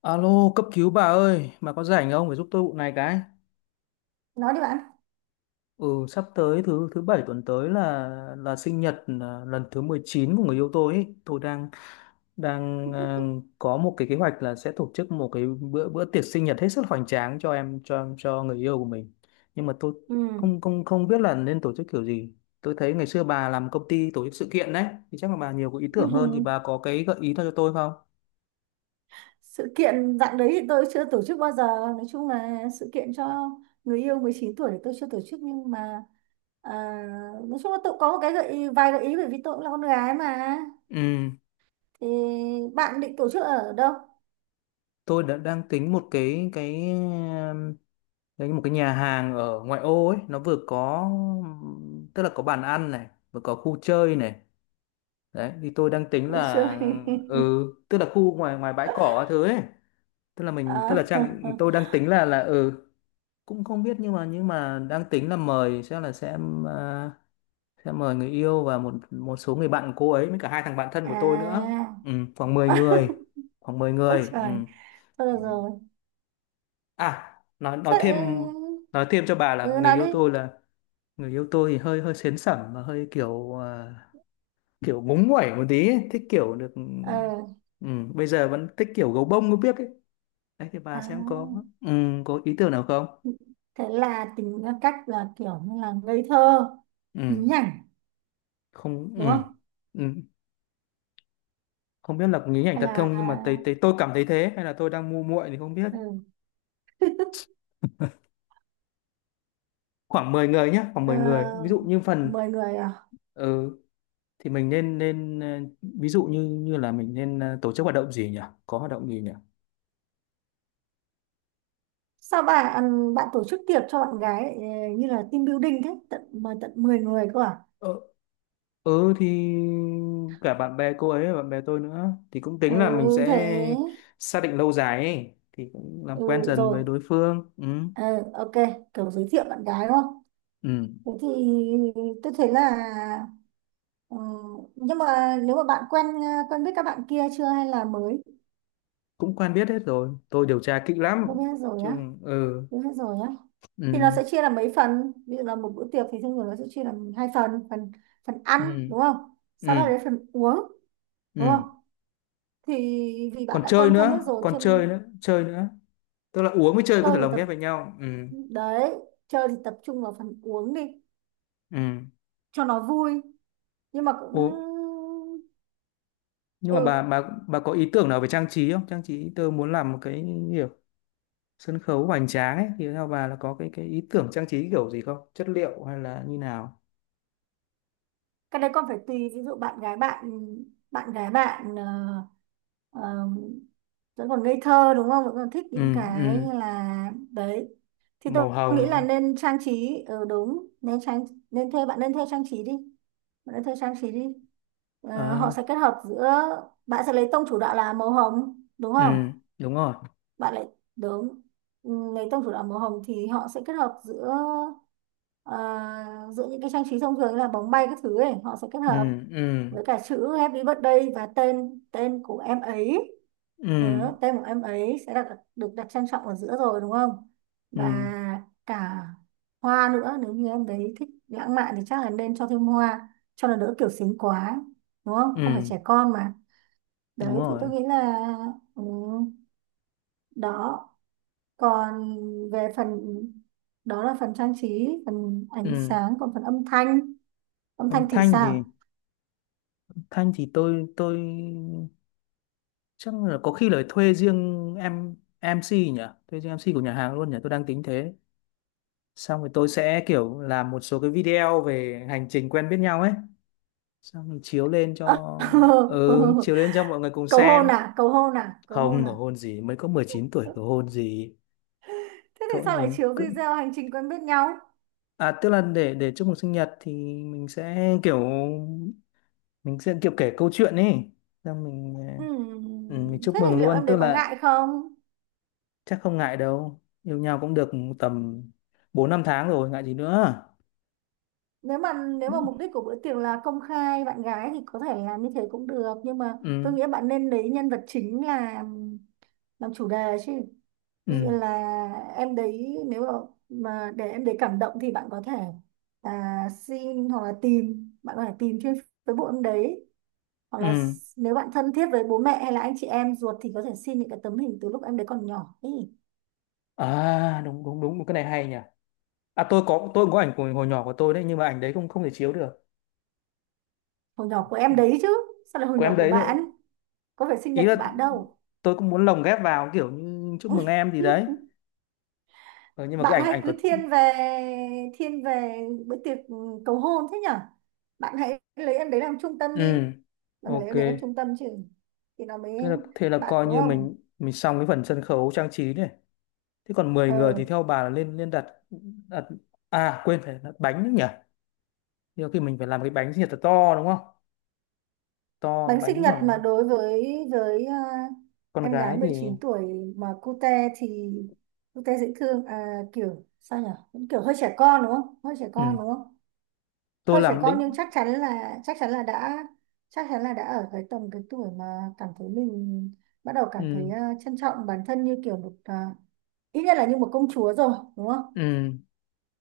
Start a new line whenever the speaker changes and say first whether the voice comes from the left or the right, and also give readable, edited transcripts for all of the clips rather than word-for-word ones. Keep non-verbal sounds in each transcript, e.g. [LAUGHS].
left: Alo, cấp cứu bà ơi, bà có rảnh không? Phải giúp tôi vụ này cái.
right: Nói đi bạn.
left: Ừ, sắp tới thứ thứ bảy tuần tới là sinh nhật lần thứ 19 của người yêu tôi ấy. Tôi đang đang à,
right: [LAUGHS]
left: có một cái kế hoạch là sẽ tổ chức một cái bữa bữa tiệc sinh nhật hết sức hoành tráng cho người yêu của mình. Nhưng mà tôi
right: Ừ.
left: không không không biết là nên tổ chức kiểu gì. Tôi thấy ngày xưa bà làm công ty tổ chức sự kiện đấy, thì chắc là bà nhiều có ý
right: Ừ.
left: tưởng hơn, thì bà có cái gợi ý nào cho tôi không?
right: Sự kiện dạng đấy thì tôi chưa tổ chức bao giờ. Nói chung là sự kiện cho người yêu 19 tuổi thì tôi chưa tổ chức nhưng mà à, nói chung là tôi có một cái gợi ý, vài gợi ý, bởi vì tôi cũng là con gái mà.
left: Ừ,
right: Thì bạn định tổ chức ở đâu?
left: tôi đã đang tính một cái đấy, một cái nhà hàng ở ngoại ô ấy, nó vừa có, tức là có bàn ăn này, vừa có khu chơi này, đấy thì tôi đang tính
right: Vui
left: là
right: chơi.
left: ừ, tức là khu ngoài ngoài bãi cỏ
right: [LAUGHS]
left: các thứ ấy, tức là mình, tức là
right: à,
left: trang, tôi đang tính là cũng không biết, nhưng mà đang tính là mời sẽ là sẽ à, sẽ mời người yêu và một một số người bạn của cô ấy với cả hai thằng bạn thân của tôi nữa.
right: à.
left: Ừ, khoảng 10 người,
right: [LAUGHS]
left: khoảng 10
right: Ôi
left: người ừ.
right: trời, thôi được
left: Ừ.
right: rồi.
left: À, nói thêm,
right: Thế,
left: nói thêm cho bà
right: ừ,
left: là
right: nói đi.
left: người yêu tôi thì hơi hơi sến sẩm, mà hơi kiểu kiểu ngúng nguẩy một tí ấy. Thích kiểu được,
right: ờ
left: ừ, bây giờ vẫn thích kiểu gấu bông có biết ấy, đấy thì bà
right: à.
left: xem có, ừ, có ý tưởng nào không?
right: Thế là tính ra cách là kiểu như là ngây thơ, nhí
left: Ừ,
right: nhảnh
left: không,
right: đúng
left: ừ,
right: không?
left: ừ, không biết là có nghĩ ảnh
right: Hay
left: thật không, nhưng mà thấy,
right: là
left: thấy tôi cảm thấy thế, hay là tôi đang ngu muội thì không biết.
right: ừ,
left: Khoảng 10 người nhé, khoảng
right: ờ,
left: 10 người, ví dụ như phần,
right: mời người à?
left: ừ, thì mình nên nên ờ, ví dụ như như là mình nên tổ chức hoạt động gì nhỉ, có hoạt động gì nhỉ.
right: Sao bạn tổ chức tiệc cho bạn gái như là team building thế, tận mời tận 10 người cơ à?
left: Ừ thì cả bạn bè cô ấy và bạn bè tôi nữa, thì cũng
right: Ừ,
left: tính là mình sẽ
right: thế,
left: xác định lâu dài ấy. Thì cũng làm quen
right: ừ,
left: dần
right: rồi.
left: với đối phương, ừ.
right: Ờ, ok, kiểu giới thiệu bạn gái đúng không?
left: Ừ.
right: Thế thì tôi thấy là, ừ, nhưng mà nếu mà bạn quen, quen biết các bạn kia chưa hay là mới.
left: Cũng quen biết hết rồi, tôi điều tra kỹ
right: Quen
left: lắm
right: biết hết rồi
left: chứ,
right: nhá,
left: ừ.
right: quen biết hết rồi nhá. Thì nó
left: Ừ.
right: sẽ chia làm mấy phần, ví dụ là một bữa tiệc thì thông thường nó sẽ chia làm hai phần, phần ăn
left: Ừ.
right: đúng không, sau đó
left: Ừ.
right: đến phần uống đúng
left: Ừ.
right: không. Thì vì bạn
left: Còn
right: đã
left: chơi
right: quen thân
left: nữa,
right: hết rồi
left: còn chơi
right: chuyện,
left: nữa, chơi nữa, tức là uống với chơi có
right: chơi
left: thể
right: thì
left: lồng
right: tập
left: ghép với nhau, ừ.
right: đấy, chơi thì tập trung vào phần uống đi
left: Ừ.
right: cho nó vui, nhưng mà cũng
left: Ồ, nhưng
right: ừ
left: mà bà có ý tưởng nào về trang trí không? Trang trí tôi muốn làm một cái kiểu sân khấu hoành tráng ấy, thì theo bà là có cái ý tưởng trang trí kiểu gì không, chất liệu hay là như nào?
right: cái đấy con phải tùy. Ví dụ bạn gái bạn, bạn gái bạn ờ, Ờ, vẫn còn ngây thơ đúng không, vẫn còn thích
left: Ừ,
right: những
left: ừ,
right: cái như là đấy, thì tôi
left: màu
right: nghĩ là
left: hồng,
right: nên trang trí, đúng, nên thuê trang trí đi. Bạn nên thuê trang trí đi. Ờ, họ
left: ờ,
right: sẽ kết hợp giữa, bạn sẽ lấy tông chủ đạo là màu hồng đúng
left: ừ,
right: không?
left: đúng rồi,
right: Bạn lại Đúng. Ừ, lấy tông chủ đạo màu hồng thì họ sẽ kết hợp giữa, ờ, giữa những cái trang trí thông thường như là bóng bay các thứ ấy, họ sẽ kết
left: ừ,
right: hợp
left: ừ,
right: với cả chữ Happy Birthday và tên tên của em ấy.
left: ừ,
right: Đó, tên của em ấy sẽ đặt, được đặt trang trọng ở giữa rồi đúng không,
left: ừ,
right: và cả hoa nữa, nếu như em đấy thích lãng mạn thì chắc là nên cho thêm hoa cho nó đỡ kiểu xính quá, đúng không, không phải
left: ừ,
right: trẻ con mà.
left: đúng
right: Đấy thì
left: rồi,
right: tôi nghĩ là, ừ, đó, còn về phần, đó là phần trang trí, phần ánh
left: ừ,
right: sáng, còn phần âm thanh, âm
left: âm
right: thanh thì
left: thanh thì,
right: sao?
left: thanh thì tôi chắc là có khi là thuê riêng em MC nhỉ, thuê riêng em MC của nhà hàng luôn nhỉ, tôi đang tính thế, xong rồi tôi sẽ kiểu làm một số cái video về hành trình quen biết nhau ấy, xong mình chiếu lên cho, ừ, chiếu
right: [LAUGHS]
left: lên cho mọi người cùng
right: Cầu hôn
left: xem.
right: à, cầu hôn à, cầu hôn
left: Không
right: à?
left: cầu hôn gì, mới có 19 tuổi
right: Ừ,
left: cầu hôn gì.
right: thế thì
left: Thôi
right: sao lại
left: mình
right: chiếu
left: cứ,
right: video hành trình quen biết nhau?
left: à tức là để chúc mừng sinh nhật thì mình sẽ kiểu, mình sẽ kiểu kể câu chuyện ấy, xong ừ, mình chúc
right: Thế thì
left: mừng
right: liệu
left: luôn,
right: em
left: tức
right: đấy có
left: là
right: ngại không?
left: chắc không ngại đâu, yêu nhau cũng được tầm bốn năm tháng rồi ngại gì nữa.
right: Nếu mà, mục đích của bữa tiệc là công khai bạn gái thì có thể làm như thế cũng được, nhưng mà tôi
left: Ừ,
right: nghĩ bạn nên lấy nhân vật chính làm chủ đề chứ. Ví
left: ừ,
right: dụ như là em đấy nếu mà, để em đấy cảm động thì bạn có thể xin hoặc là tìm, bạn có thể tìm trên Facebook em đấy, hoặc là
left: ừ,
right: nếu bạn thân thiết với bố mẹ hay là anh chị em ruột thì có thể xin những cái tấm hình từ lúc em đấy còn nhỏ ý.
left: à đúng đúng đúng, cái này hay nhỉ. À, tôi cũng có ảnh của hồi nhỏ của tôi đấy, nhưng mà ảnh đấy không, không thể chiếu được,
right: Hồi nhỏ của em đấy chứ, sao lại hồi
left: của
right: nhỏ
left: em
right: của
left: đấy nữa,
right: bạn, có phải sinh
left: ý
right: nhật của
left: là
right: bạn đâu.
left: tôi cũng muốn lồng ghép vào kiểu như chúc mừng em
right: [LAUGHS]
left: gì đấy. Ờ, nhưng mà
right: Bạn
left: cái ảnh
right: hay
left: ảnh của,
right: cứ thiên về, thiên về bữa tiệc, ừ, cầu hôn thế nhở. Bạn hãy lấy em đấy làm trung tâm đi,
left: ừ,
right: bạn phải lấy
left: ok,
right: em đấy làm trung tâm chứ thì nó mới,
left: thế là, thế là
right: bạn
left: coi
right: đúng
left: như
right: không?
left: mình xong cái phần sân khấu trang trí này. Thế còn mười người
right: Ờ,
left: thì theo bà là lên lên đặt, đặt, à quên, phải đặt bánh nữa nhỉ, nhiều khi mình phải làm cái bánh gì thật to đúng không, to,
right: bánh sinh
left: bánh
right: nhật mà
left: khoảng,
right: đối với
left: con
right: em gái
left: gái thì,
right: 19 tuổi mà cute thì cute, dễ thương, kiểu sao nhỉ? Cũng kiểu hơi trẻ con đúng không, hơi trẻ
left: ừ.
right: con đúng không,
left: Tôi
right: hơi trẻ
left: làm
right: con nhưng
left: định,
right: chắc chắn là, đã ở cái tầm, cái tuổi mà cảm thấy mình bắt đầu cảm thấy,
left: ừ.
right: trân trọng bản thân như kiểu một, ít nhất là như một công chúa rồi đúng không.
left: Ừ.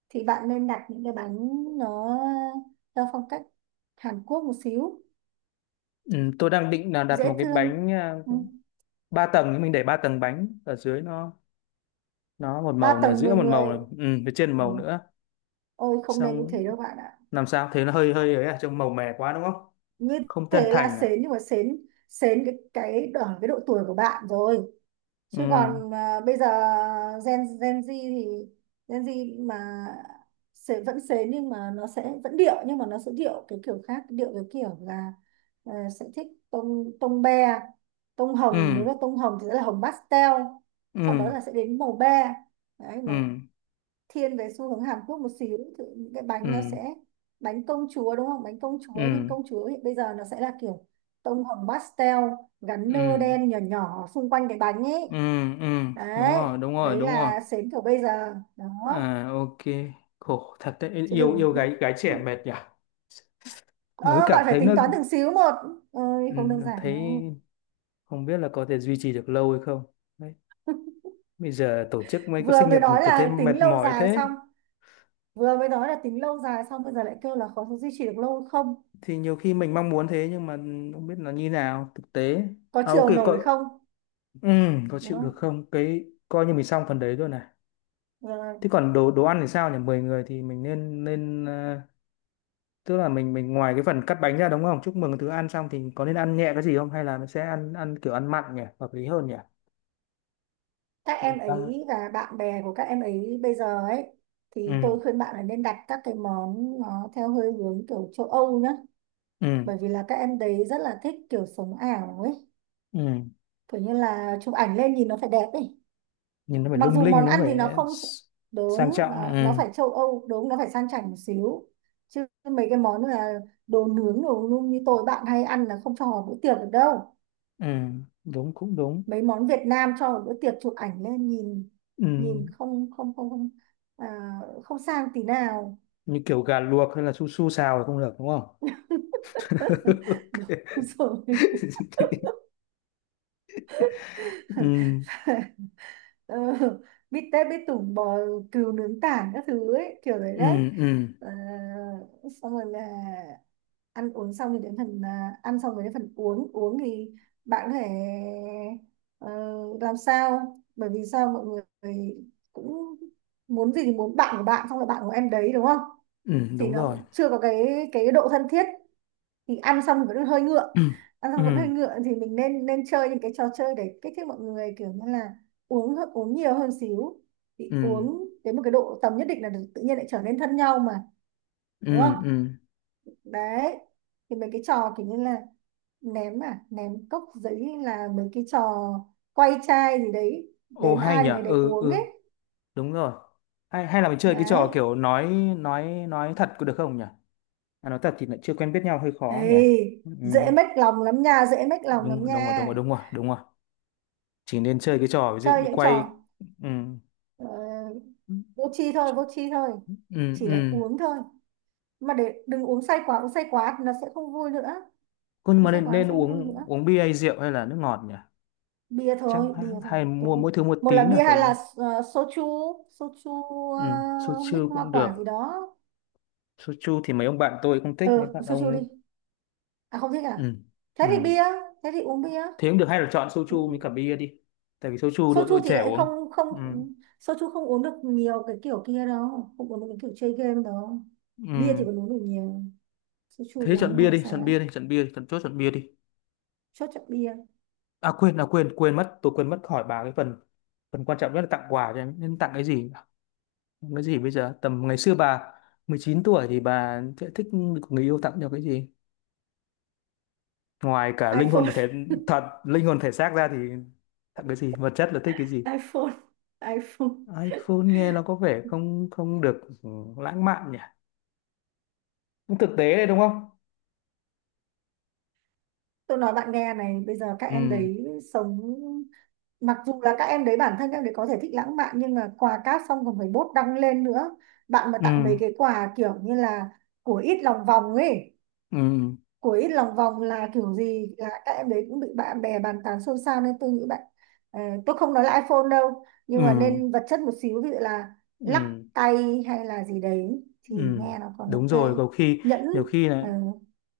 right: Thì bạn nên đặt những cái bánh nó theo phong cách Hàn Quốc một xíu,
left: Ừ. Tôi đang định là đặt một
right: dễ
left: cái
right: thương.
left: bánh
right: Ừ.
left: ba tầng, thì mình để ba tầng bánh, ở dưới nó một
right: ba
left: màu này, ở
right: tầng
left: giữa
right: mười
left: một màu
right: người
left: này, ừ, phía trên một
right: Ừ.
left: màu nữa,
right: Ôi, không nên như
left: xong,
right: thế đâu bạn ạ.
left: làm sao thế, nó hơi hơi ấy, à trông màu mè quá đúng không,
right: Như
left: không chân
right: thế là
left: thành à.
right: sến, nhưng mà sến, sến cái ở cái độ tuổi của bạn rồi.
left: Ừ,
right: Chứ còn bây giờ Gen Gen Z thì Gen Z mà sẽ vẫn sến nhưng mà nó sẽ vẫn điệu, nhưng mà nó sẽ điệu cái kiểu khác, điệu cái kiểu là, ờ, sẽ thích tông tông be, tông
left: ừ,
right: hồng, nếu là tông hồng thì sẽ là hồng pastel.
left: ừ,
right: Sau đó là sẽ đến màu be. Đấy,
left: ừ,
right: nó thiên về xu hướng Hàn Quốc một xíu thì những cái bánh nó
left: ừ,
right: sẽ, bánh công chúa đúng không, bánh công chúa nhưng
left: ừ,
right: công chúa hiện bây giờ nó sẽ là kiểu tông hồng pastel, gắn nơ
left: ừ,
right: đen nhỏ nhỏ xung quanh cái bánh ấy.
left: ừ, ừ, đúng
right: Đấy,
left: rồi, đúng rồi,
right: đấy
left: đúng rồi,
right: là sến kiểu bây giờ đó.
left: à ok, khổ thật đấy,
right: Chứ
left: yêu
right: đừng,
left: yêu gái gái trẻ mệt nhỉ, nếu
right: ờ,
left: cảm
right: bạn phải
left: thấy nó,
right: tính toán từng xíu một, ơi
left: ừ,
right: không đơn giản
left: thấy
right: đâu.
left: không biết là có thể duy trì được lâu hay không. Đấy, bây giờ tổ chức mấy cái
right: Vừa
left: sinh
right: mới
left: nhật mà
right: nói
left: tôi thấy
right: là
left: mệt
right: tính lâu
left: mỏi
right: dài
left: thế,
right: xong, vừa mới nói là tính lâu dài xong bây giờ lại kêu là có duy trì được lâu không.
left: thì nhiều khi mình mong muốn thế nhưng mà không biết là như nào thực tế.
right: Có
left: À ok
right: chiều
left: coi,
right: nổi không?
left: ừ, có
right: Đúng
left: chịu được
right: không?
left: không, cái coi như mình xong phần đấy rồi này.
right: Ờ,
left: Thế còn đồ đồ ăn thì sao nhỉ, 10 người thì mình nên nên ờ, tức là mình ngoài cái phần cắt bánh ra đúng không, chúc mừng thứ ăn xong thì có nên ăn nhẹ cái gì không, hay là mình sẽ ăn ăn kiểu ăn mặn nhỉ, hợp lý hơn nhỉ.
right: các em
left: Mình ăn-
right: ấy và bạn bè của các em ấy bây giờ ấy, thì
left: ừ,
right: tôi khuyên bạn là nên đặt các cái món nó theo hơi hướng kiểu châu Âu nhá.
left: ừ,
right: Bởi vì là các em đấy rất là thích kiểu sống ảo ấy,
left: ừ,
right: kiểu như là chụp ảnh lên nhìn nó phải đẹp ấy.
left: nhìn nó phải
right: Mặc
left: lung
right: dù
left: linh
right: món
left: nó
right: ăn
left: phải,
right: thì nó không
left: s- sang
right: đúng,
left: trọng,
right: nó
left: ừ,
right: phải châu Âu, đúng, nó phải sang chảnh một xíu. Chứ mấy cái món là đồ nướng đồ nung như tôi bạn hay ăn là không cho vào bữa tiệc được đâu.
left: ừ, đúng, cũng đúng.
right: Mấy món Việt Nam cho một bữa tiệc chụp ảnh lên nhìn,
left: Ừ,
right: nhìn không, không, không, không à, không sang tí nào.
left: như kiểu gà luộc hay là su su xào là không được đúng không?
right: [LAUGHS] Đúng
left: [LAUGHS]
right: rồi.
left: Ok.
right: [LAUGHS]
left: Ừ,
right: Ờ, bít tết bít tủng, bò cừu nướng tảng các thứ ấy, kiểu đấy
left: ừ,
right: đấy.
left: ừ,
right: Ờ, xong rồi là ăn uống xong thì đến phần, ăn xong rồi đến phần uống. Uống thì bạn có thể, ờ, làm sao, bởi vì sao mọi người cũng muốn gì thì muốn, bạn của bạn xong là bạn của em đấy đúng không,
left: ừ,
right: thì
left: đúng
right: nó
left: rồi.
right: cũng chưa có cái độ thân thiết, thì ăn xong vẫn hơi ngượng,
left: Ừ,
right: ăn xong vẫn hơi
left: ừ,
right: ngượng thì mình nên nên chơi những cái trò chơi để kích thích mọi người kiểu như là uống uống nhiều hơn xíu. Thì
left: ừ,
right: uống đến một cái độ tầm nhất định là tự nhiên lại trở nên thân nhau mà đúng không.
left: ừ. Ừ.
right: Đấy, thì mấy cái trò kiểu như là ném cốc giấy hay là mấy cái trò quay chai gì đấy,
left: Ô
right: đến
left: hay
right: ai
left: nhỉ?
right: thì người đấy
left: Ừ,
right: uống ấy.
left: ừ, đúng rồi. Hay, hay là mình chơi cái
right: Đấy.
left: trò kiểu nói nói thật có được không nhỉ? À, nói thật thì lại chưa quen biết nhau hơi khó nhỉ?
right: Ê,
left: Ừ,
right: dễ mách lòng lắm nha, dễ mách lòng
left: đúng
right: lắm
left: rồi,
right: nha.
left: đúng rồi, đúng rồi, đúng rồi, đúng rồi. Chỉ nên chơi cái trò ví dụ
right: Chơi
left: như
right: những
left: quay.
right: trò,
left: Ừ,
right: Ờ, vô tri thôi, vô tri thôi.
left: ừ,
right: Chỉ là
left: ừ.
right: uống thôi, mà để đừng uống say quá, uống say quá thì nó sẽ không vui nữa,
left: Cô, nhưng
right: uống
left: mà
right: say
left: nên,
right: quá nó
left: nên
right: sẽ không vui
left: uống,
right: nữa.
left: uống bia hay rượu hay là nước ngọt nhỉ?
right: Bia
left: Chắc
right: thôi,
left: hay,
right: bia thôi.
left: hay mua mỗi thứ một
right: Một là
left: tí nhỉ?
right: bia
left: Tại,
right: hay là, soju, soju,
left: ừ,
right: mix
left: soju
right: hoa
left: cũng
right: quả gì
left: được.
right: đó.
left: Soju thì mấy ông bạn tôi không thích,
right: Ừ,
left: mấy bạn
right: soju đi.
left: ông,
right: À, không thích à?
left: ừ,
right: Thế thì
left: ừ.
right: bia, thế thì uống bia.
left: Thế cũng được, hay là chọn soju với cả bia đi. Tại vì soju đội đội
right: Soju thì
left: trẻ
right: lại
left: uống.
right: không không,
left: Ừ,
right: soju không uống được nhiều cái kiểu kia đâu, không uống được cái kiểu chơi game đâu. Bia thì
left: ừ.
right: còn uống được nhiều, soju
left: Thế chọn
right: uống
left: bia
right: hay
left: đi,
right: say
left: chọn
right: lắm.
left: bia đi, chọn bia đi, chọn chốt chọn bia đi.
right: Chốt chọn bia.
left: À quên, quên mất, tôi quên mất hỏi bà cái phần phần quan trọng nhất là tặng quà cho em. Nên tặng cái gì? Tặng cái gì bây giờ? Tầm ngày xưa bà 19 tuổi thì bà sẽ thích người yêu tặng cho cái gì? Ngoài cả linh hồn và
right: iPhone.
left: thể, thật linh hồn thể xác ra thì, thật cái gì vật chất là thích cái gì,
right: [LAUGHS] iPhone. iPhone.
left: iPhone nghe nó có vẻ không không được, ừ, lãng mạn nhỉ, cũng thực tế đấy đúng không.
right: Tôi nói bạn nghe này, bây giờ các
left: Ừ,
right: em đấy sống, mặc dù là các em đấy bản thân các em đấy có thể thích lãng mạn, nhưng mà quà cáp xong còn phải bốt đăng lên nữa. Bạn mà
left: ừ,
right: tặng mấy cái quà kiểu như là của ít lòng vòng ấy,
left: ừ,
right: của ít lòng vòng là kiểu gì là các em đấy cũng bị bạn bè bàn tán xôn xao, nên tôi nghĩ bạn, ờ, tôi không nói là iPhone đâu,
left: ừ,
right: nhưng mà nên vật chất một xíu, ví dụ là lắc
left: ừ,
right: tay hay là gì đấy
left: ừ,
right: thì nghe nó còn
left: đúng
right: ok.
left: rồi, có khi
right: Nhẫn.
left: nhiều khi lại,
right: ờ,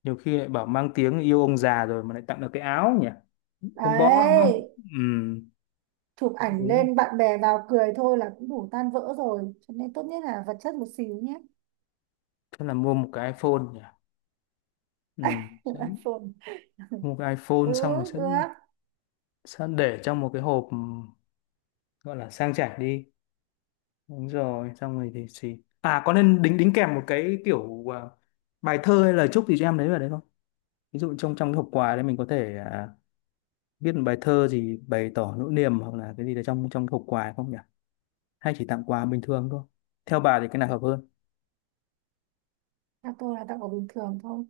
left: nhiều khi lại bảo mang tiếng yêu ông già rồi mà lại tặng được cái áo nhỉ, không bỏ đúng không,
right: Đấy,
left: ừ,
right: chụp ảnh
left: đúng.
right: lên bạn bè vào cười thôi là cũng đủ tan vỡ rồi, cho nên tốt nhất là vật chất một xíu nhé.
left: Thế là mua một cái iPhone nhỉ, ừ,
right: [LAUGHS]
left: sẽ
right: iPhone.
left: mua cái
right: Ừ,
left: iPhone xong rồi sẽ
right: được.
left: sẽ để trong một cái hộp, gọi là sang chảnh đi, đúng rồi, xong rồi thì xì, à có nên đính đính kèm một cái kiểu bài thơ hay lời chúc gì cho em đấy vào đấy không, ví dụ trong trong cái hộp quà đấy mình có thể viết một bài thơ gì bày tỏ nỗi niềm hoặc là cái gì đấy trong trong hộp quà không nhỉ, hay chỉ tặng quà bình thường thôi, theo bà thì cái nào hợp hơn?
right: Tặng tôi là tặng của bình thường thôi.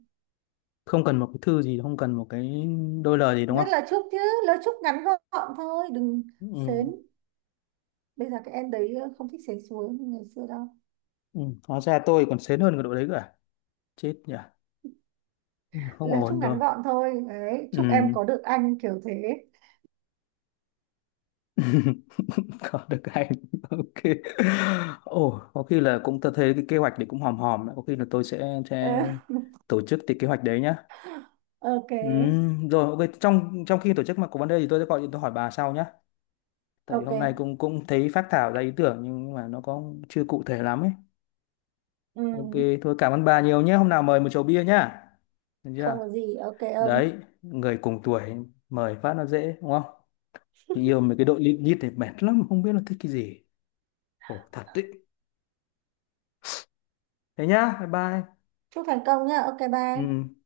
left: Không cần một cái thư gì, không cần một cái đôi lời gì đúng
right: Viết
left: không?
right: lời chúc chứ, lời chúc ngắn gọn thôi, đừng
left: Ừ,
right: sến, bây giờ các em đấy không thích sến xuống như ngày xưa đâu.
left: ừ. Hóa ra tôi còn sến hơn cái đội đấy cả, chết nhỉ, không
right: Lời chúc
left: ổn rồi.
right: ngắn gọn thôi, đấy, chúc em
left: Ừ.
right: có được anh kiểu thế.
left: [LAUGHS] Có được anh. [LAUGHS] Ok. Ồ có khi là cũng, tôi thấy cái kế hoạch đấy cũng hòm hòm đấy, có khi là tôi
right: Ờ,
left: sẽ tổ chức cái kế hoạch đấy nhá.
right: ok.
left: Rồi, ok, trong trong khi tổ chức mà có vấn đề thì tôi sẽ gọi điện, tôi hỏi bà sau nhá, tại hôm nay
right: Ok.
left: cũng cũng thấy phác thảo ra ý tưởng nhưng mà nó có chưa cụ thể lắm ấy.
right: Ừ,
left: Ok, thôi cảm ơn bà nhiều nhé, hôm nào mời một chầu bia nhá, được chưa?
right: không có gì, ok ông.
left: Đấy, người cùng tuổi mời phát nó dễ đúng không. Chị yêu mấy cái đội lịm nhít này mệt lắm, không biết nó thích cái gì, khổ thật đấy. Thế nhá, bye bye.
right: Chúc thành công nhá, ok bye.
left: Ừ.